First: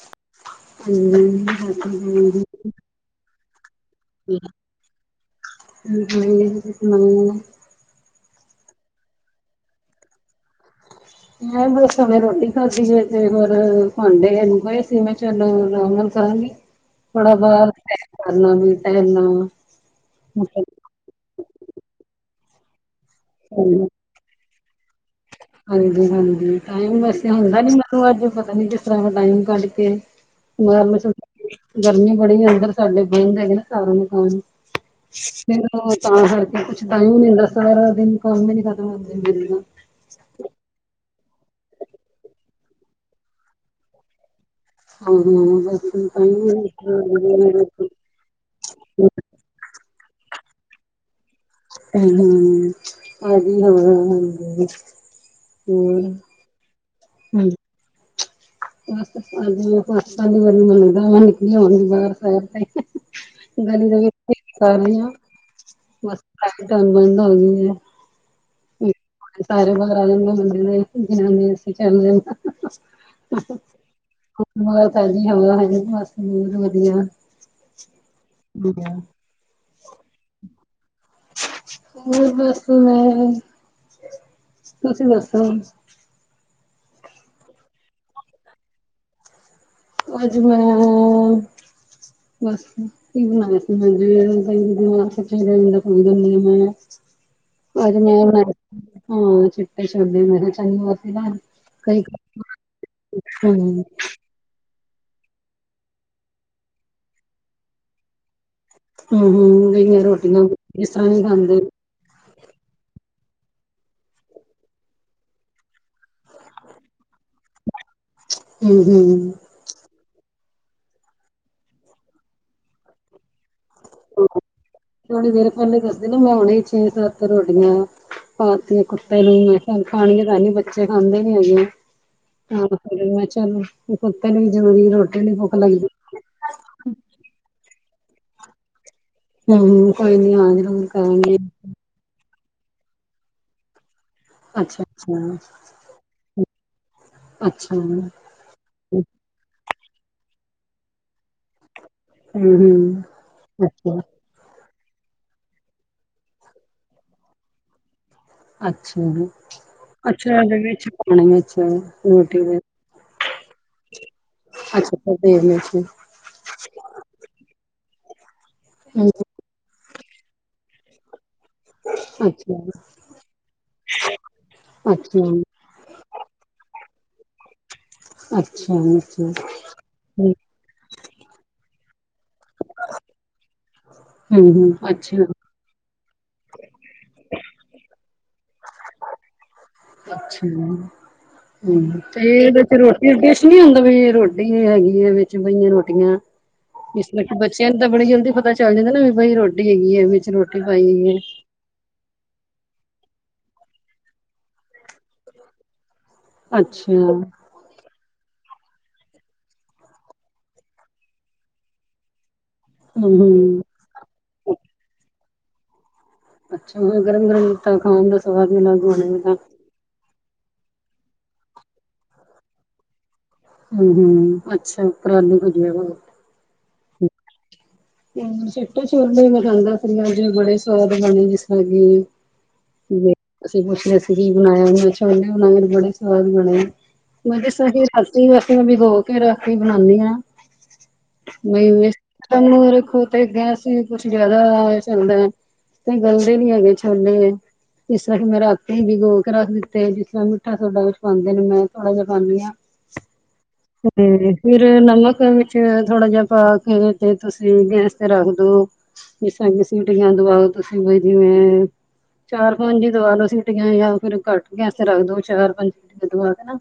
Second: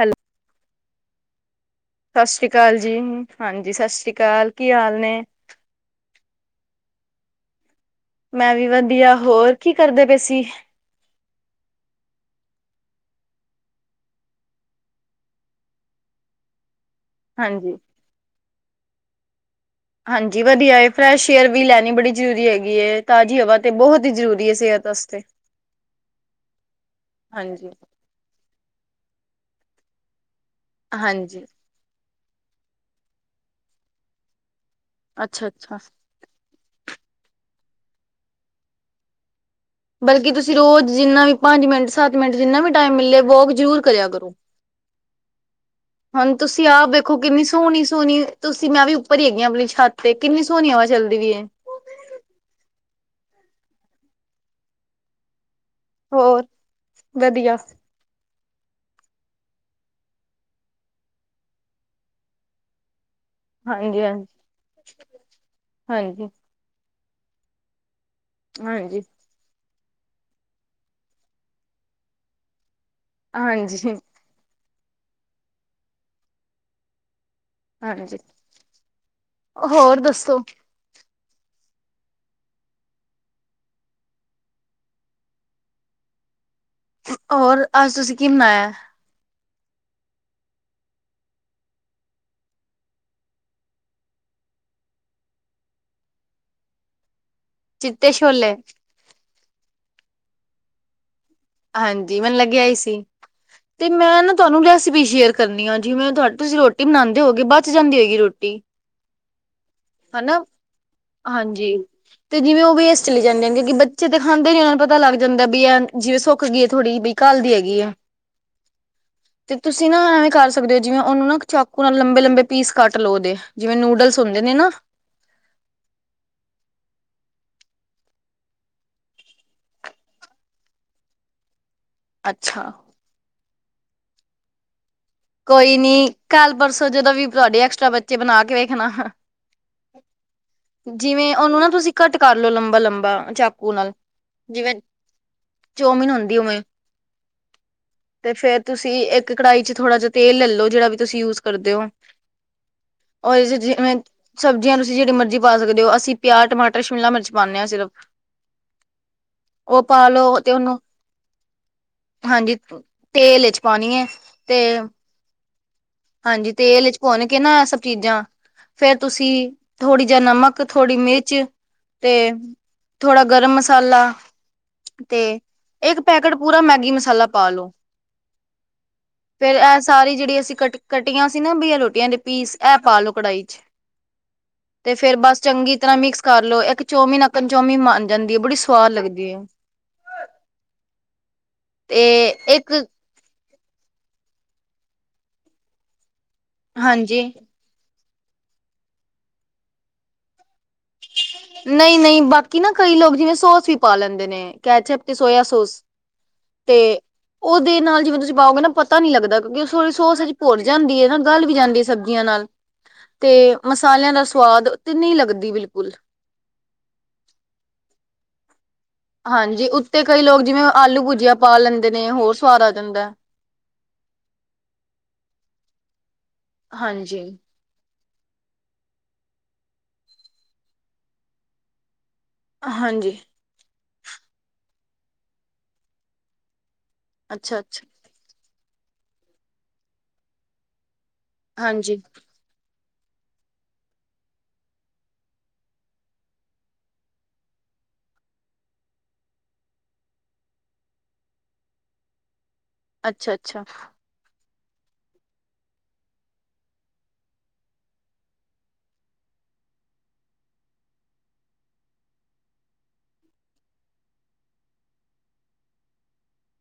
ਹੈਲ ਹਾਂਜੀ ਸਤਿ ਸ਼੍ਰੀ ਸਾਸ਼ਰੀ ਕਾਲ ਜੀ ਹਾਂਜੀ ਸਾਸ਼ਰੀ ਕਾਲ ਕੀ ਹਾਲ ਨੇਂ। ਹਾਂਜੀ [unintelligible] ਮੈਂ ਵੀ ਵਧੀਆਂ, ਹੋਰ ਕੀ ਕਰਦੇ ਪਏ ਸੀ। ਮੈਂ ਬਸ ਹੁਣੇ ਰੋਟੀ ਖਾਂਦੀ ਤੇ ਫ਼ਿਰ ਭਾਂਡੇ ਐਨੇ ਪਏ ਸੀ, ਮੈਂ ਚੱਲ ਅਰਾਮ ਨਾਲ਼ ਕਰਾਂਗੀ। [inaudible] ਥੋੜਾਂ ਬਾਹਰ ਹਾਂਜੀ ਸੈਰ ਕਰਲਾ, ਟੈਲ ਲਾ ਹਾਂਜੀ ਵਧੀਆਂ ਏ ਫਰੈਸ਼ ਏਅਰ ਵੀ ਲੈਂਣੀ ਬੜੀ ਜ਼ਰੂਰੀ ਹੈਗੀ ਏ। ਤਾਜ਼ੀ ਹਵਾ ਤੇ ਬਹੁਤ ਈ ਜ਼ਰੂਰੀ ਏ ਸੇਹਤ ਵਾਸਤੇ। ਹਾਂਜੀ-ਹਾਂਜੀ ਟਾਇਮ ਵੈਸੇ ਹੁੰਦਾਂ ਹਾਂਜੀ ਨੀਂ ਮੈਂਨੂੰ ਅੱਜ਼ ਪਤਾਂ ਨੀ ਕਿ ਜ਼ਿਆਦਾ ਟਾਇਮ ਕੱਢ ਕੇ ਉਹਦਾ ਮੈਂ ਹਾਂਜੀ ਗਰਮੀ ਬੜੀ, ਅੰਦਰ ਸਾਡੇ ਬੰਦ ਹੈਗੇ ਨਾ ਘਰ ਅੱਛਾ ਸਾਰੇ। ਅੱਛਾ ਤਾਂ ਕਰਕੇ ਕੁੱਛ ਟਾਇਮ ਨੀ ਮਿਲ਼ਦਾ, ਸਾਰਾ ਦਿਨ ਕੰਮ ਈ ਨੀ ਖਤਮ ਹੁੰਦੇ ਮੇਰੇ ਤਾਂ ਬਲਕੀ ਤੁਸੀਂ ਰੋਜ਼ ਜਿੰਨਾਂ ਵੀ ਪੰਜ ਮਿੰਟ ਸੱਤ ਮਿੰਟ ਜਿੰਨਾਂ ਵੀ ਟਾਇਮ ਮਿਲੇ ਵੋਕ ਜ਼ਰੂਰ ਕਰਿਆਂ ਕਰੋ। ਗਲੀ ਦੇ ਹੁਣ ਤੁਸੀਂ ਵਿੱਚ ਆਪ ਵੇਖੋ ਕਿੰਨੀ ਸੋਹਣੀ-ਸੋਹਣੀ ਤੁਸੀਂ ਮੈਂ ਵੀ ਉੱਪਰ ਵੀ ਹੈਗੀ ਆਪਣੀ ਛੱ ਤੇ ਕਿੰਨੀਂ ਸੋਹਣੀ ਹਵਾਂ ਚੱਲਦੀ ਪਈ ਏਂ। ਹੂੰ-ਹੂੰ, ਵਧੀਆਂ ਵਾ ਹਾਂਜੀ। ਵਧੀਆਂ। ਬਸ ਅੱਜ ਮੈਂ [unintelligible] ਗਲੀ ਦੇ ਵਿੱਚ ਚੱਕਰ ਹਾਂਜੀ ਹਾਂਜੀ ਕਰ ਰੀ ਆ, ਬਸ ਹਾਂਜੀ [unintelligible] ਏਂ। ਹਾਂਜੀ। ਬਾਕੀ ਸਾਰੇ ਬਾਹਰ ਆ ਜਾਣਗੇ [unintelligible] ਹਾਂਜੀ। ਉਸ ਤੋਂ ਬਾਅਦ [unintelligible] ਹਾਂਜੀ, ਹੋਰ ਦੱਸੋ‌। ਹੋਰ ਬੱਸ ਮੈਂ, ਤੁਸੀਂ ਦੱਸੋ। ਹੋਰ ਅੱਜ ਤੁਸੀਂ ਕੀ ਬਣਾਇਆਂ? ਅੱਜ ਮੈਂ ਕੀ ਬਣਾਇਆ ਸੀ [unintelligible] ਅ ਚਿੱਟੇ ਮੈਂ ਛੋਲੇ ਬਣਾਏ, ਹਾਂ ਚਿੱਟੇ ਛੋਲੇ ਮੈਂ ਕਿਹਾ ਚੱਲ ਮੈਂ ਵਰਤ ਰੱਖਦੀ ਆ। ਹਾਂਜੀ ਮੈਨੂੰ ਲੱਗਿਆ ਈ ਸੀ ਹੂੰ 'ਤੇ ਮੈਂ ਨਾ ਤੁਹਾਨੂੰ ਰੈਸਿਪੀ ਸ਼ੇਅਰ ਕਰਨੀ ਆ ਜਿਵੇਂ ਤੁਹਾ ਤੁਸੀਂ ਰੋਟੀ ਬਣਾਂਦੇ ਹੋਗੇ ਬਚ ਜਾਂਦੀ ਹੋਏਗੀ ਰੋਟੀ। ਹੂੰ-ਹੂੰ ਇੰਨੀਆਂ ਰੋਟੀਆਂ ਹਨਾ ਜਿਸ ਤਰਾਂ ਵੀ ਖਾਂਦੇ ਓ। ਹਾਂਜੀ 'ਤੇ ਜਿਵੇਂ ਓ ਵੇਸਟ ਚਲੀ ਜਾਂਦੀਆਂ ਹਨ ਕਿਉਕਿ ਬੱਚੇ 'ਤੇ ਖਾਂਦੇ ਨੀ ਉਨਾਂ ਨੂੰ ਪਤਾ ਲੱਗ ਜਾਂਦਾ ਵੀ ਆ ਜਿਵੇਂ ਸੁੱਕ ਗਈ ਏ ਥੋੜੀ ਬਈ ਕੱਲ ਦੀ ਐਗੀ ਏ। ਹੂੰ-ਹੂੰ। 'ਤੇ ਤੁਸੀਂ ਨਾ ਐਵੇਂ ਕਰ ਸਕਦੇ ਓ ਜਿਵੇਂ ਉਨੂੰ ਨਾ ਚਾਕੂ ਨਾਲ ਲੰਬੇ-ਲੰਬੇ ਪੀਸ ਕੱਟ ਲੋ ਉਦੇ ਜਿਵੇਂ ਨੂ ਡਲਸ ਹੁੰਦੇ ਨੇ ਨਾ। ਥੋੜੀ ਦੇਰ ਪਹਿਲਾਂ ਈ ਦੱਸਦੇ ਨਾ ਮੈਂ ਉਨਾਂ ਈ ਛੇ-ਸੱਤ ਰੋਟੀਆਂ ਹੋਰ ਫੇਰ ਕੁੱਤੇ ਨੂੰ ਵੇਖਿਆ ਖਾਂਦੇ ਤਾਂ ਐ ਨੀ ਬੱਚੇ ਖਾਂਦੇ ਨੀ ਹੈਗੇ। ਅੱਛਾ। ਮੈਂ ਚਲ ਕੇ ਕੁੱਤੇ ਨੂੰ ਜ਼ਰੂਰੀ ਰੋ ਕੋਈ ਨੀ ਕੱਲ-ਪਰਸੋਂ ਜਦੋਂ ਵੀ ਤੁਹਾਡੀ ਐਕਸਟਰਾ ਬੱਚੇ ਬਣਾ ਕੇ ਵੇਖਣਾ। ਹੂੰ ਕੋਈ ਨੀ ਆ ਨੀ ਬਣਾ ਜਿਵੇਂ ਕਰਾਂਗੇ। ਉਹਨੂੰ ਨਾ ਤੁਸੀਂ ਕੱਟ ਕਰ ਲੋ ਲੰਬਾ-ਲੰਬਾ ਚਾਕੂ ਨਾਲ। ਅੱਛਾ-ਅੱਛਾ। ਚੋਮੀਨ ਹੁੰਦੀ ਉਵੇਂ ਅੱਛਾ ਜੀ। 'ਤੇ ਫੇਰ ਤੁਸੀਂ ਇੱਕ ਕੜਾਈ 'ਚ ਥੋੜ੍ਹਾ ਜਾ ਤੇਲ ਲੈ ਲੋ ਜਿਹੜਾ ਵੀ ਤੁਸੀਂ ਯੂਜ ਕਰਦੇ ਓ। ਹੂੰ-ਹੂੰ ਉਦੇ 'ਚ ਜਿਵੇਂ ਅੱਛਾ, ਸਬਜ਼ੀਆਂ ਤੁਸੀ ਜਿਹੜੀ ਮਰਜ਼ੀ ਪਾ ਸਕਦੇ ਓ ਅਸੀਂ ਪਿਆਜ਼, ਟਮਾਟਰ, ਸ਼ਿਮਲਾ ਮਿਰਚ ਪਾਨੇ ਆ ਸਿਰਫ। ਅੱਛਾ ਜੀ। ਓ ਪਾ ਲੋ ਅੱਛਾ 'ਤੇ ਇਹਦੇ ਉਨੂੰ, ਵਿੱਚ ਪਾਣੀ ਵਿੱਚ ਰੋਟੀ ਹਾਂਜੀ ਦੇ ਤੇਲ ਵਿੱਚ ਪਾਨੀ ਐ। 'ਤੇ ਤੇਲ ਵਿੱਚ ਈ ਹਾਂਜੀ ਤੇਲ ਵਿੱਚ ਭੁੰਨ ਕੇ ਨਾ ਐ ਸਭ ਚੀਜ਼ਾਂ ਫੇਰ ਤੁਸੀਂ ਅੱਛਾ, ਥੋੜੀ ਜੇਆ ਨਮਕ, ਥੋੜੀ ਮਿਰਚ 'ਤੇ ਅੱਛਾ, ਥੋੜਾ ਗਰਮ ਮਸਾਲਾ ਅੱਛਾ, ਅੱਛਾ 'ਤੇ ਹੂੰ-ਹੂੰ ਇੱਕ ਪੈਕੇਟ ਪੂਰਾ ਮੈਂਗੀ ਮਸਾਲਾ ਪਾ ਲੋ। ਅੱਛਾ-ਅੱਛਾ। ਆਰੀ ਜਿਹੜੀ ਅਸੀਂ ਕੱਟ ਕੱਟੀਆਂ ਸੀ ਨਾ ਬਈ ਐ ਰੋਟੀਆਂ ਦੇ ਪੀਸ ਐ ਪਾ ਲੋ ਕੜਾਈ 'ਚ। ਹਾਂਜੀ ਤੇ ਫੇਰ ਅੱਛਾ। ਬਸ ਚੰਗੀ ਤਰਾਂ ਮਿਕਸ ਕਰਲੋ ਇੱਕ ਚੌਮੀਨ, ਅਕਨ ਚੌਮੀਨ ਮਨ ਜਾਂਦੀ ਏ ਬੜੀ ਸਵਾਦ ਲਗਦੀ ਏ। ਅੱਛਾ, ਹੂੰ 'ਤੇ ਏਥੇ ਰੋ ਏਦਾਂ ਟੇਸਟ ਨੀ ਹੁੰਦਾ ਬਈ ਰੋਟੀ ਹੈਗੀ ਏ ਵਿੱਚ ਬਈਆਂ ਰੋਟੀਆਂ, ਇਸ ਹਾਂਜੀ ਬਟ ਬੱ ਚਿਆਂ ਨੂੰ ਤਾਂ ਬੜੀ ਜਲਦੀ ਪਤਾ ਚੱਲ ਜਾਂਦਾ ਨਾ ਵੀ ਬਈ ਰੋਟੀ ਹੈਗੀ ਏ ਵਿੱਚ ਰੋਟੀ ਪਾਈ ਵੇ। ਨਈ-ਨਈ ਬਾਕੀ ਨਾ ਕਈ ਲੋਕ ਜਿਵੇਂ ਸੋਸ ਵੀ ਪਾ ਲੈਂਦੇ ਨੇ ਕੈਚਪ 'ਤੇ ਸੋਇਆ ਸੋਸ। ਅੱਛਾ। ਉਦੇ ਨਾਲ ਜਿਵੇਂ ਤੁਸੀਂ ਪਾਓਗੇ ਨਾ ਪਤਾ ਨੀ ਲੱਗਦਾ ਕਿਉਂਕਿ ਓ ਸਾਰੀ ਸੋਸਜ ਭੁੱਰ ਜਾਂਦੀ ਏ ਨਾ ਗਲ ਵੀ ਜਾਂਦੀ ਏ ਸਬਜ਼ੀਆਂ ਨਾਲ। ਹੂੰ-ਹੂੰ 'ਤੇ ਮਸਾਲਿਆਂ ਦਾ ਸਵਾਦ 'ਤੇ ਨੀ ਲੱਗਦੀ ਬਿਲਕੁੱਲ। ਅੱਛਾ ਫੇਰ ਗਰਮ-ਗਰਮ ਤਾਂ ਖਾਉਗੇ ਸਵਾਦ ਈ ਲੱਗ ਹਾਂਜੀ ਉੱਤੇ ਕਈ ਲੋਕ ਜਿਵੇਂ ਆਲੂ ਭੁਜੀਆ ਪਾ ਲੈਂਦੇ ਨੇ ਹੋਰ ਸਵਾਦ ਆ ਜਾਂਦਾ। ਹੂੰ-ਹੂੰ ਅੱਛਾ ਉੱਪਰ‌ ਆਲੂ ਭੁਜਿਆ ਹਾਂਜੀ। ਹੂੰ ਚਿੱਟੇ ਛੋਲੇ ਮੈਂ ਖੇ ਆਂਦਾ ਪੁੜਿਆਂ 'ਚ ਬੜੇ ਸਵਾਦ ਬਣੇ ਜਿਸ ਤਰਾਂ ਕੀ ਹਾਂਜੀ, ਅਸੀਂ ਪੁੱਛ ਰੇ ਸੀ ਕੀ ਬਣਾਇਆ ਅੱਛਾ ਉਨੇ ਮੇਰ ਬੜੇ ਸਵਾਦ ਬਣੇ। ਮੈਂ ਤੇ [unintelligible] ਰਾਤੀ, ਅੱਛਾ-ਅੱਛਾ, ਰਾਤੀ ਮੈ ਬਿਗੋ ਕੇ ਰਾਖ ਕੇ ਬਣਾਉਦੀ ਹਾਂ। ਬਈ ਹਾਂਜੀ, [unintelligible] ਰੱਖੋ ਤੇ ਗੈਸ ਵੀ ਕੁਛ ਜਿਆਦਾ ਚੱਲਦਾ। ਫੇਰ ਗੱਲਦੇ ਨੀ ਹੈਗੇ ਛੋਲੇ ਐ। ਇਸ ਤਰ੍ਹਾਂ ਕਿ ਮੈਂ ਰਾਤੀ ਹੀ ਬੀਗੋ ਕੇ ਰੱਖ ਦਿੱਤੇ, ਜਿਸ ਤਰ੍ਹਾਂ ਮਿੱਠਾ ਸੋਡਾ ਵਿੱਚ ਪਾਉਂਦੇ ਨੇ ਮੈਂ ਥੋੜਾ ਜਿਹਾ ਪਾਉਂਦੀ ਹਾਂ। ਅੱਛਾ, ਅੱਛਾ। ਤੇ ਫਿਰ ਨਮਕ ਵਿੱਚ ਥੋੜਾ ਜਿਹਾ ਪਾ ਕੇ ਤੇ ਤੁਸੀਂ ਗੈਸ ਤੇ ਰੱਖਦੋ ਜਿਸ ਤਰਾ ਕਿ ਸੀਟੀਆਂ ਦਵਾਓ ਤੁਸੀਂ ਬਈ ਜਿਵੇਂ ਚਾਰ -ਪੰਜ ਹੀ ਦਵਾ ਲੋ ਸੀਟੀਆਂ ਜਾਂ ਫੇਰ ਘੱਟ ਕੇੈਸ ਰੱਖ ਦਓ, ਚਾਰ- ਪੰਜ ਤੇ ਦੁਆ ਦੇਣਾ।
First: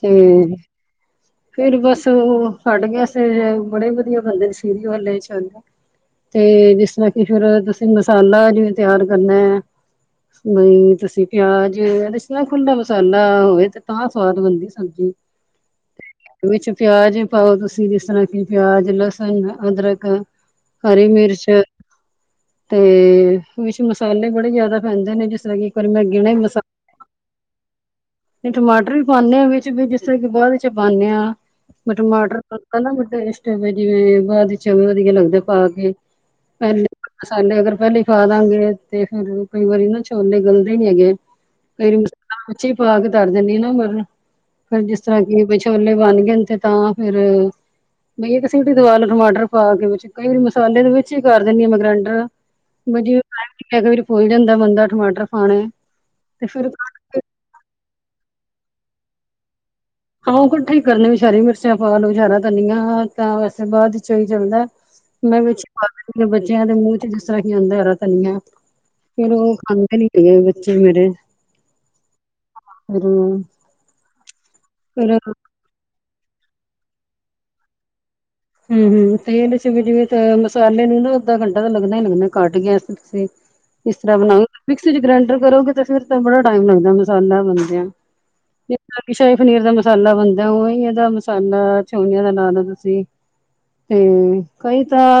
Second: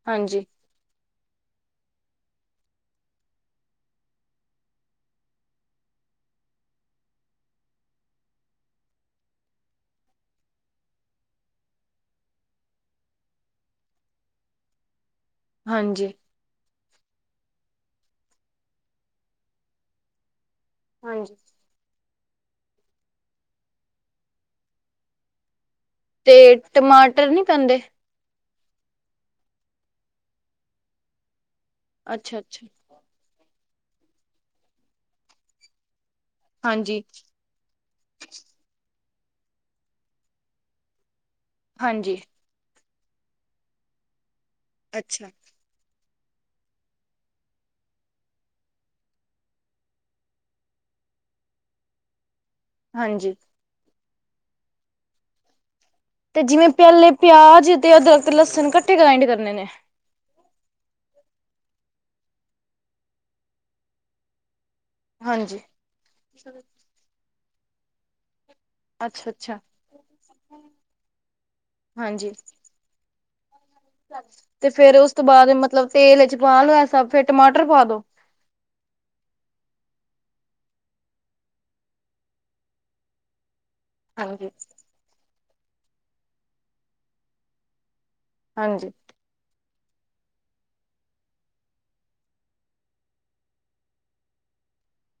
ਤੇ ਹਾਂਜੀ, ਫੇਰ ਬਸ ਉਹ ਹੱਡ ਗਿਆ ਸੀ, ਬੜੇ ਵਧੀਆ ਬੰਦੇ ਸੀ। ਫਿਰ ਵੀ ਹਲੇ ਉਹ ਚੱਲਦਾ। ਤੇ ਜਿਸ ਤਰ੍ਹਾਂ ਕਿ ਫਿਰ ਤੁਸੀਂ ਮਸਾਲਾ ਜਿਵੇਂ ਤਿਆਰ ਕਰਨਾ ਐ ਬਈ ਤੁਸੀਂ ਪਿਆਜ ਏਦ ਚ ਖੁਲਾ ਮਸਾਲਾ ਹੋਵੇ ਤੇ ਤਾਂ ਸਵਾਦ ਬਅਣਦੀ। ਹਾਂਜੀ। ਹਾਂਜੀ। ਵਿੱਚ ਪਿਆਜ ਪਾਓ ਤੁਸੀਂ, ਜਿਸ ਤਰ੍ਹਾਂ ਕਿ ਪਿਆਜ, ਲਸਣ, ਅਦਰਕ ਹਰੀ ਹਾਂਜੀ, ਮਿਰਚ ਅ ਤੇ ਵਿੱਚ ਮਸਾਲੇ ਬੜੇ ਜ਼ਿਆਦਾ ਪੈਂਦੇ ਨੇ, ਜਿਸ ਤਰ੍ਹਾਂ ਕਿ ਵਾਰੀ ਮੈਂ ਗਿਣੇ ਤੇ ਟਮਾਟਰ ਨੀ ਪੈਂਦੇ? ਨਹੀਂ ਟਮਾਟਰ ਵੀ ਪਾਉਂਦੇ ਹਾਂ ਵਿੱਚ ਵੀ ਜਿਸ ਤਰ੍ਹਾਂ ਕਿ ਬਾਅਦ ਚ ਪਾਉਂਦੇ ਹਾਂ। ਟਮਾਟਰ ਅੱਛਾ-ਅੱਛਾ, ਪਲਕਾ ਨਾ ਟੇਸਟ ਹੋਵੇ, ਜਿਵੇਂ ਬਾਅਦ ਵਿੱਚ ਵਧੀਆ ਲੱਗਦਾ ਪਾ ਕੇ। ਪਹਿਲੇ, ਹਾਂਜੀ, ਮਸਾਲੇ ਅਗਰ ਪਹਿਲੇ ਪਾ ਦਾਂਗੇ ਤੇ ਫੇਰ ਕਈ ਵਾਰੀ ਨਾ ਛੋਲੇ ਗੱਲਦੇ ਨੀ ਹੈਗੇ, ਕਈ ਹਾਂਜੀ, ਵਿੱਚੇ ਹੀ ਪਾ ਕੇ ਤਰ ਦਿੰਦੀ ਨਾ ਮਤਲਬ, ਫਿਰ ਜਿਸ ਤਰ੍ਹਾਂ ਅੱਛਾ, ਕੀ ਵਿੱ ਛੋਲੇ ਬਣ ਗਏ ਨੇ, ਤੇ ਤਾਂ ਫੇਰ ਬਈ ਸੀਟੀ ਦੁਆ ਲਓ ਟਮਾਟਰ ਪਾ ਕੇ ਵਿੱਚ, ਕਈ ਵਾਰੀ ਮਸਾਲੇ ਦੇ ਵਿੱਚ ਹੀ ਕਰ ਦਿੰਦੀ ਹਾਂ ਮੈਂ ਗ੍ਰੈਂਡਰ। ਬਸ ਜਿਵੇਂ ਹਾਂਜੀ। [unintelligible] ਕਈ ਵਾਰ ਪੁੱਲ ਜਾਂਦਾ ਬੰਦਾ ਟਮਾਟਰ ਪਾਣੇ। ਤੇ ਜਿਵੇਂ ਪਿਹਲੇ ਪਿਆਜ ਤੇ ਅਦਰਕ, ਲਸਣ ਇਕੱਠੇ ਗ੍ਰਾਇੰਡ ਕਰਨੇ ਨੇ। ਹਾਂ ਇਕੱਠੇ ਹੀ ਕਰਨ ਵਿੱਚ ਹਰੀ ਮਿਰਚਾਂ ਪਾ ਲੋ ਹਰਾ ਧਨੀਆ ਤਾਂ ਵੈਸੇ ਬਾਅਦ ਚੋਂ ਹੀ ਚੱਲਦਾ। ਮੈਂ ਹਾਂਜੀ, ਵਿੱਚ ਪਾ ਦਿਨੀ ਆ, ਬੱਚਿਆਂ ਦੇ ਮੂੰਹ ਚ ਜਿਸ ਤਰ੍ਹਾਂ ਹੀ ਆਉਂਦਾ ਹੈ ਹਰਾ ਧਨੀਆਂ। ਫੇਰ ਉਹ ਅੱਛਾ-ਅੱਛਾ, ਖਾਂਦੇ ਨੀ ਹੈਗੇ ਬੱਚੇ ਮੇਰੇ, ਹਾਂਜੀ। ਫੇਰ ਤੇ ਫੇਰ ਉਸ ਤੋਂ ਬਾਅਦ ਮਤਲਬ ਤੇਲ ਵਿਚ ਪਾ ਲਓ ਇਹ ਸਬ ਫੇਰ ਟਮਾਟਰ ਪਾ ਦੋ। ਹਮ, ਹਮ ਤੇਲ ਚਿਵੇਂ ਜਿਵੇਂ ਮਸਾਲੇ ਨੂੰ ਨਾ ਅੱਧਾ ਘੰਟਾ ਤਾਂ ਲੱਗਣਾ ਹੀ ਲੱਗਣਾ ਕੱਟ ਗੈਸ ਤੇ ਤੁਸੀਂ ਇਸ ਤਰ੍ਹਾਂ ਬਣਾਉ ਹਾਂਜੀ, ਮਿਕਸੀ ਚ ਗ੍ਰੈਂਡਰ ਕਰੋਗੇ ਤੇ ਫੇਰ ਤਾਂ ਬੜਾ ਟਾਈਮ ਲੱਗਦਾ ਮਸਾਲਾ ਬਣਦਿਆਂ। ਹਾਂਜੀ, [unintelligible] ਸ਼ਾਹੀ ਪਨੀਰ ਦਾ ਮਸਾਲਾ ਬਣਦਾ, ਉਹਹੀ ਇਹਦਾ ਮਸਾਲਾ ਛੋਲੀਆਂ ਦਾ ਲਾਲੋ ਤੁਸੀਂ। ਤੇ ਕਈ ਤਾਂ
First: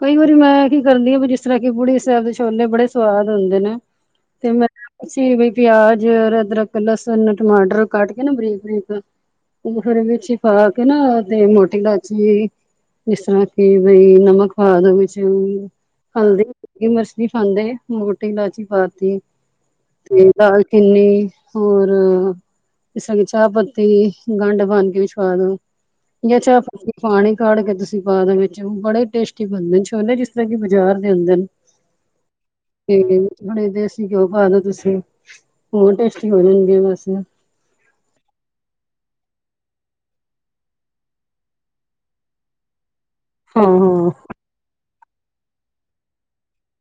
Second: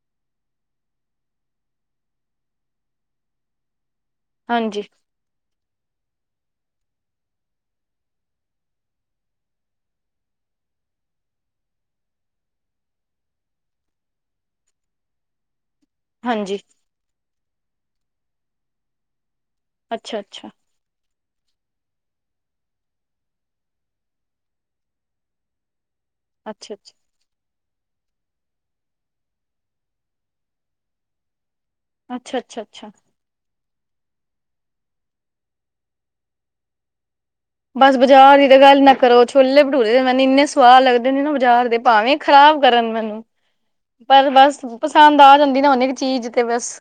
ਕਈ ਵਾਰੀ ਮੈਂ ਕੀ ਕਰਦੀ ਹਾਂ ਵੀ, ਜਿਸ ਤਰ੍ਹਾਂ ਕਿ ਬੁੜੀ ਸਾਹਿਬ ਦੇ ਛੋਲੇ ਬੜੇ ਸਵਾਦ ਹੁੰਦੇ ਨੇ। ਤੇ ਹਾਂਜੀ, ਤੇ ਬਈ ਪਿਆਜ ਔਰ ਅਦਰਕ, ਲਸਣ, ਟਮਾਟਰ ਕੱਟ ਕੇ ਨਾ ਬਰੀਕ, ਬਰੀਕ ਉਹ ਫੇਰ ਵਿੱਚ ਹੀ ਪਾ ਕੇ ਨਾ ਤੇ ਮੋਟੀ ਲਾ ਠੀਕ, ਜਿਸ ਤਰ੍ਹਾਂ ਕਿ ਬਈ ਨਮਕ ਪਾ ਦੋ ਵਿੱਚ ਹਲਦੀ ਹਾਂਜੀ, ਹਰੀ ਮੀਹਚ ਨਹੀਂ ਪਾਦੇਂ ਮੋਟੀ ਇਲਾਚੀ ਪਾਤੀ ਤੇ ਅੱਛਾ-ਅੱਛਾ, ਲਾਲ ਕਿੰਨੇ ਹੋਰ ਜੀਸ ਤਰ੍ਹਾਂ ਕਿ ਚਾਹ ਪੱਤੀ ਗੰਡ ਬਣ ਕੇ ਵੀ ਵਾ ਦਓ, ਜਾਂ ਚਾਹ ਅੱਛਾ-ਅੱਛਾ, ਅੱਛਾ-ਅੱਛਾ, ਅੱਛਾ। ਪਾਨੀ ਕਾੜ ਕੇ ਤੁਸੀਂ ਪਾ ਦੇ ਵਿੱਚ ਉਹ ਬੜੇ ਟੇਸਟੀ ਬਣਦੇ ਛੋਲੇ ਜਿਸ ਤਰ੍ਹਾ ਕਿ ਬਜ਼ਾਰ ਦੇ ਹੁੰਦੇ ਨੇ। ਅੱਛਾ ਅੱਛਾ ਅੱਛਾ [unintelligible] ਖੋੜੇ ਦੇਸੀ ਘਿਓ ਪਾਦੋ ਤੁਸੀ ਹੋਰ ਟੇਸਟੀ ਹੋ ਜਾਨਗੇ ਬਸ। ਬਸ ਬਾਜਾਰ ਦੀ ਤਾਂ ਗੱਲ ਨਾ ਕਰੋ ਛੋਲੇ ਭਟੂਰੇ ਤੇ ਮੈਨੂੰ ਇਨੇ ਸਆਦ ਲਗਦੇ ਨਾ ਬਜਾਰ ਦੇ ਭਾਵੇ ਖਰਾਬ ਕਰਨ ਮੈਨੂੰ, ਹਾਂ-ਹਾਂ। ਪਰ ਬਸ ਪਸੰਦ ਆ ਜਾਦੀ ਨਾ ਹੁਨ ਚੀਜ ਤੇ ਬਸ।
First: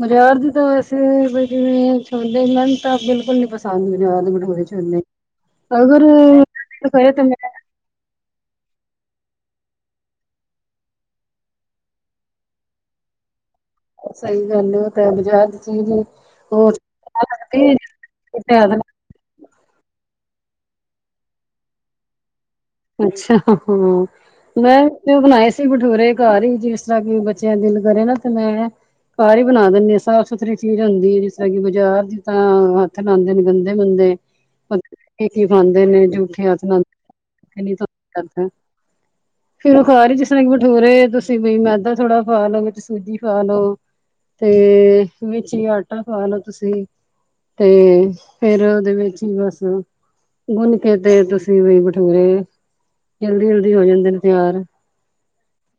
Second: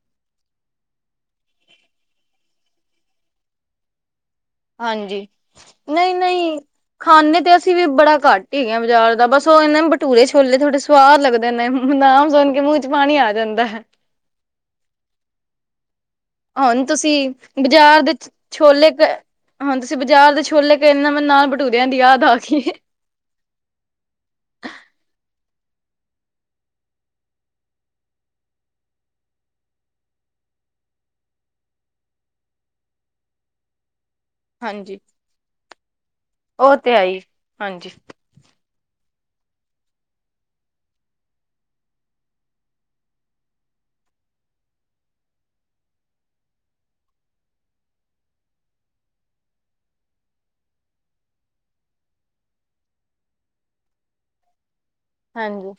ਬਾਜ਼ਾਰ ਦੀ ਤਾਂ ਵੈਸੇ ਜਿਵੇ ਛੋਦੇ ਮੈਨੂੰ ਤਾਂ ਬਿਲਕੁਲ ਨੀ ਪਸੰਦ ਬਾਜ਼ਾਰ ਦੇ ਬਟੂਰੇ। ਹਾਂਜੀ ਨਈ-ਨਈ ਕਰੇ ਤਾਂ ਖਾਨੇ ਤੇ ਮੈਂ ਅਸੀ ਵੀ ਬੜਾ ਘੱਟ। ਠੀਕ ਆ ਬਾਜਾਰ ਦਾ ਬਸ ਉਹ ਏ ਨਾ ਬਟੂਰੇ ਛੋਲੇ ਥੋੜੇ ਸਵਾਦ ਲਗਦੇ ਨੇ ਨਾਮ ਸੁਨ ਕੇ ਮੂੰਹ ਚ ਪਾਨੀ ਆ ਜਾਂਦਾ। ਸਹੀ ਗੱਲ ਏ ਉਹ ਤੇ ਹੇ ਬਾਜਾਰ ਦੀ ਚੀਜ ਹੁਣ ਤੁਸੀ ਬਜਾਰ ਦੇ ਛੋਲੇ ਹੋਨ ਤੁਸੀ ਬਾਜਾਰ ਦੇ ਛੋਲੇ ਕਏ ਨੇ ਨਾ ਮੈਨ ਨਾਲ ਬਟੂਦਿਆਂ ਦੀ ਯਾਦ ਆ ਗਈ ਏ। ਅਛਾ ਹਾਂ। ਮੈਂ ਤੇ ਉਹ ਬਨਾਏ ਸੀ ਭਠੂਰੇ ਕਾਰ ਹੀ ਜਿਸ ਤਰ੍ਹਾਂ ਕਿ ਬੱਚਿਆਂ ਦਿਲ ਕਰੇ ਨਾ ਤੇ ਮੈਂ ਕਾਹ ਹੀ ਬਣਾ ਦਿਨੀ ਆ ਸਾਫ਼ ਸੁਥਰੀ ਚੀਜ ਹੁੰਦੀ ਏ ਜਿਸ ਤਰ੍ਹਾਂ ਕਿ ਬਾਜਾਰ ਦੀ ਤਾਂ ਹੱਥ ਲਾਂਦੇ ਨੇ ਗੰਦੇ ਮੰੰਦੇ। ਪ ਹਾਂਜੀ ਕੀ ਕੀ ਖਾਂਦੇ ਨੇ ਜੂਠੇ ਹੱਥ ਉਹ ਨਾਲ ਤੇ ਆਈ ਹਾਂਜੀ [unintelligible] ਫੇਰ ਉਹ ਕਾਰ ਹੀ ਜਿਸਰਾ ਬਠੂਰੇ ਤੁਸੀ ਬਈ ਮੈਦਾ ਥੋੜਾ ਪਾ ਲੋ ਵਿਚ ਸੂਜੀ ਪਾ ਲੋ ਤੇ ਵਿਚ ਹੀ ਆਟਾ ਪਾ ਲੋ ਤੁਸੀ। ਤੇ ਫੇਰ ਉਹਦੇ ਵਿਚ ਹੀ ਬਸ ਗੁਨਕੇ ਤੇ ਤੁਸੀ ਵੀ ਭਟੂਰੇ ਜਲਦੀ-ਜਲਦੀ ਹੋ ਜਾਦੇ ਨੇ ਤਿਆਰ। ਹਾਂਜੀ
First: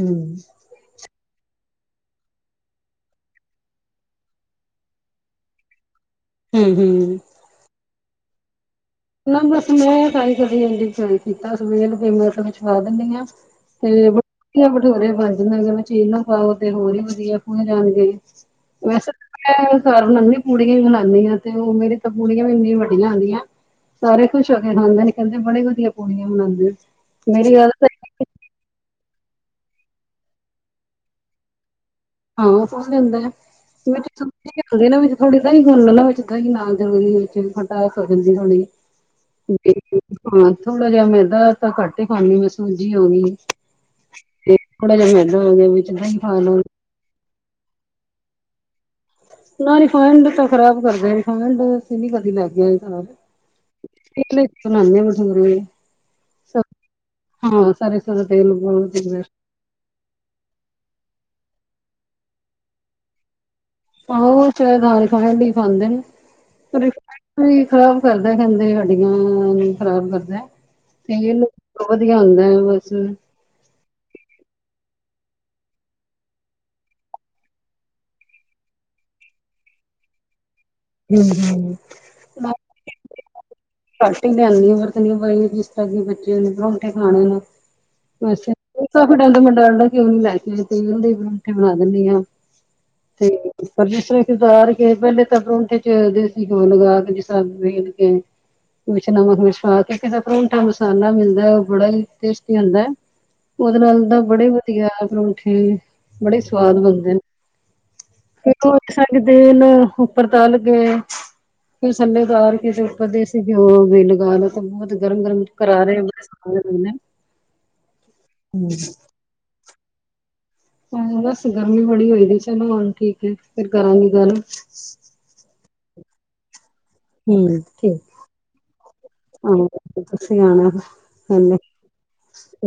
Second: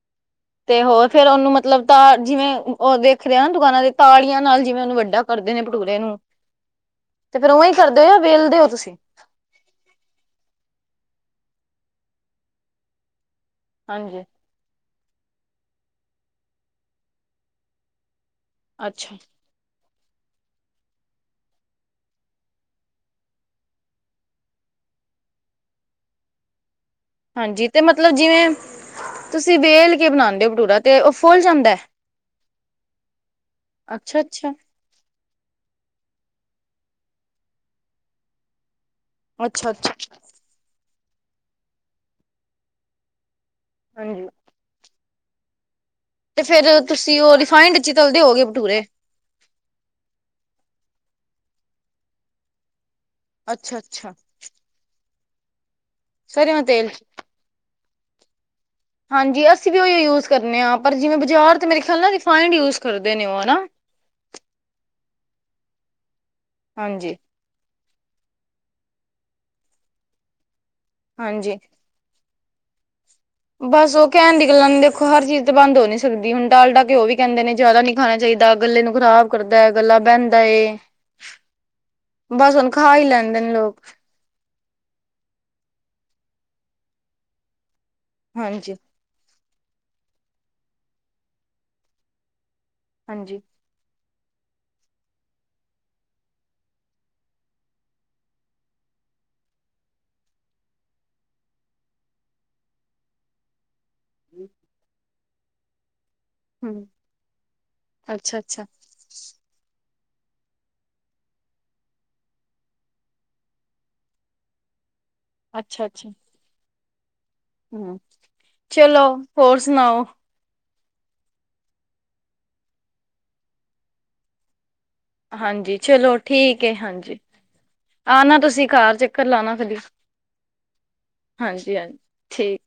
ਹੂੰ, ਤੇ ਹੋਰ ਫੇਰ ਉਨੂੰ ਮਤਲਬ ਤਾਂ ਜਿਵੇ ਉਹ ਦੇਖਰੇ ਆ ਨਾ ਦੁਕਾਨਾ ਦੇ ਤਾੜੀਆਂ ਨਾਲ ਜਿਵੇ ਉਨੂੰ ਵਡਾ ਕਰਦੇ ਨੇ ਪਟੂਰੇ ਨੂੰ। ਹੂੰ-ਹੂੰ ਤੇ ਫੇਰ ਉਵੇ ਹੀ ਕਰਦੇ ਹੋ ਯਾ ਵੇਲਦੇ ਹੋ ਤੁਸੀ? ਨਾ ਬਸ ਮੈ [unintelligible] ਦਿੰਨੀ ਆ। ਤੇ ਹਾਂਜੀ ਵਧੀਆ ਭਠੂਰੇ ਵੀ ਬਨ ਜਾਣਗੇ ਵਿਚ ਇਨੋ ਪਾਓ ਤੇ ਹੋਰ ਵੀ ਵਧੀਆ ਜਾਣ ਗੇ। ਵੈਸੇ ਤ ਅੱਛਾ ਮੈ ਕਰ ਬਨਾਨੀ ਆ ਪੂੜੀਆਂ ਹੀ ਬਨਾਨੀ ਆ ਤੇ ਉਹ ਮੇਰੀ ਤਾਂ ਪੂੜੀਆਂ ਵੀ ਇੰਨੀਆਂ ਵਡੀਆਂ ਹੂਦੀਆ। ਸਾਰੇ ਖੁਸ਼ ਹੋ ਕੇ ਖਾਦੇ ਨੇ ਕਹਦੇ ਬੜੀ ਵਧੀਆ ਪੂੜੀਆਂ ਬਨਾਦੇ ਹੋ ਤ ਹਾਂਜੀ ਤੇ ਮਤਲਬ ਜਿਵੇ ਤੁਸੀ ਵੇਲ ਕੇ ਬਨਾਦੇ ਹੋ ਭਟੂਰਾ ਤੇ ਉਹ ਫੁੱਲ ਜਾਂਦਾ। ਹਾਂ ਫੁੱਲ ਜਾਦਾ ਵਿਚ ਅੱਛਾ ਅੱਛਾ ਸੂਜੀ ਤੁਸੀ ਨਾ ਵਿਚ ਥੋੜੀ ਦਈ ਗੁੱਨ ਲੋ ਨਾ ਵਿਚ ਦਈ ਨਾਲ ਜਲਦੀ ਵਿਚ ਖੱਟਾਸ ਹੋ ਜਾਦੀ ਥੋੜੀ। ਅੱਛਾ ਅੱਛਾ ਹਾਂ ਥੋੜਾ ਜਾ ਮੈਦਾ ਤਾਂ ਘੱਟ ਹੀ ਪਾਨੀ ਮੈ ਸੂਜੀ ਹੋ ਗੀ। ਹਾਂਜੀ ਥੋੜਾ ਜਾ ਮੈਦਾ ਹੋ ਗਿਆ ਵਿਚ ਦਈ। ਤੇ ਫੇਰ ਤੁਸੀ ਉਹ ਰਿਫਾਈੰਡ ਇਚ ਹੀ ਤਲਦੇ ਹੋਗੇ ਭਟੂਰੇ। ਨਾ ਰਿਫਾਇਡ ਦੇ ਤਾਂ ਖਰਾਬ ਕਰਦੇ ਰਿਫਾਇਡ ਅਸੀ ਨੀ ਕਦੀ ਲੈ ਕੇ ਆਏ [unintelligible] ਅੱਛਾ-ਅੱਛਾ ਬਨਾਨੇ ਆ ਭਟੂਰੇ ਸਰ੍ਹੋਂ ਹਾਂ ਤੇਲ ਚ ਸਰ ਸਰਸੌ ਦੇ ਤੇਲ [unintelligible] ਅਸੀ ਵੀ ਉਹੀ ਯੂਜ ਕਰਨੇ ਆ ਪਰ ਜਿਵੇ ਬਾਜਾਰ ਤੇ ਮੇਰੇ ਖਿਆਲ ਨਾਲ ਰਿਫਾਇੰਡ ਯੂਜ ਕਰਦੇ ਨੇ ਉਹ ਹਨਾ। ਆਹੋ [unintelligible] ਖਾਨਾ ਨੀ ਖਾਂਦੇ। ਹਾਂਜੀ ਵੀ ਖਰਾਬ ਕਰਦਾ ਕੈਦੇ ਹੱਡੀਆਂ ਨੂ ਖਰਾਬ ਕਰਦਾ ਤੇਲ ਹਾਂਜੀ ਵਧੀਆ ਹੁੰਦਾ ਬਸ। ਬਸ ਉਹ ਕਹਨ ਦੀ ਗੱਲਾਂ ਨੇ ਦੇਖੋ ਹਰ ਚੀਜ਼ ਤੇ ਬੰਦ ਹੋ ਨੀ ਸਕਦੀ ਹੁਣ ਡਾਲਡਾ ਘਿਓ ਵੀ ਕੇਂਦੇ ਨੇ ਜਾਦਾ ਨੀ ਖਾਨਾ ਚਾਹੀਦਾ ਗੱਲੇ ਨੂੰ ਖਰਾਬ ਕਰਦਾ ਗੱਲਾ ਬਹਿੰਦਾ ਏ। ਬਸ ਉਹੁਣ ਖਾ ਹੀ ਲੈਦੇ ਨੇ ਲੋਕ। ਸਟਾਰਟਿੰਗ ਆਂਦੀ ਵਰਤਦੀ ਈ ਜਿਸ ਤਰ੍ਹਾਂ ਕਿ ਬੱਚੇ ਨੇ ਪਰੋਠੇ ਖਾਣੇ ਵੈਸੇ- ਹਾਂਜੀ ਕਾਫੀ ਟਾਈਮ ਤੋ ਮੈ ਡਾਲਡਾ ਘਿਓ ਨਹੀ ਲਿਆਦੀ ਤੇਲਦੇ ਪਰੋਠੇ ਬਣਾ ਦਿੰਦੀ ਹਾਂ ਹਾਂਜੀ ਤੇ- ਪਰ ਜਿਸ ਤਰ੍ਹਾਂ ਉਤਾਰ ਕੇ ਪਹਿਲੇ ਤਾਂ ਪਂਰਾਠੇ 'ਚ ਦੇਸੀ ਘਿਓ ਲਗਾ ਕੇ ਜਿਸ ਤਰ੍ਹਾਂ ਵੇਲ ਕੇ- ਵਿਚ ਨਮਕ ਮਿਰਚ ਪਾ ਕੇ ਇਹ ਦਾ ਤਾਂ ਪਰੋਠਾ ਮਸਾਲਾ ਮਿਲਦਾ ਐ, ਉਹ ਬੜਾ ਹੀ ਟੇਸਟੀ ਹੁੰਦਾ ਐ। ਉਹਦੇ ਨਾਲ ਤਾਂ ਬੜੇ ਵਧੀਆ ਪਰੋਠੇ- ਬੜੇ ਸਵਾਦ ਹਮ ਬਣਦੇ ਅੱਛਾ ਨੇ, ਅੱਛਾ ਓਦੋ ਸਾਡੇ ਬੈਲ ਉਪਰ ਤਲ ਗਏ ਫਿਰ ਥੱਲੇ ਉਤਾਰ ਕ ਉੱਪਦੇ ਦੇਸੀ ਘਿਓ ਵੀ ਲਗਾ ਲ ਤਾਂ ਬਹੁਤ ਗਰਮ -ਗਰਮ ਕਰਾਰੇ ਰਹੇ ਬ ਹੂ ਚਲੋ ਹੋਰ ਸੁਣਾਓ? ਹਾਂ ਬਸ ਗਰਮੀ ਬੜੀ ਹੋਈ ਸੀ ਚਲੋ ਹਣ ਠੀਕ ਹੈ ਫੇਰ ਕਰਾਂਗੀ ਗੱਲ। ਹਾਂਜੀ ਚਲੋ ਠੀਕ ਹੈ ਹਾਂਜੀ। ਹੂੰ ਠੀਕ। ਆਣਾ ਤੁਸੀਂ ਕਾਰ ਚੱਕਰ ਲਾਣਾ ਆਹੋ ਕਦੇ ਹਾਂਜੀ- ਤੁਸੀਂ ਆਣਾ ਕੱਲ। ਹਾਂਜੀ। ਠੀਕ।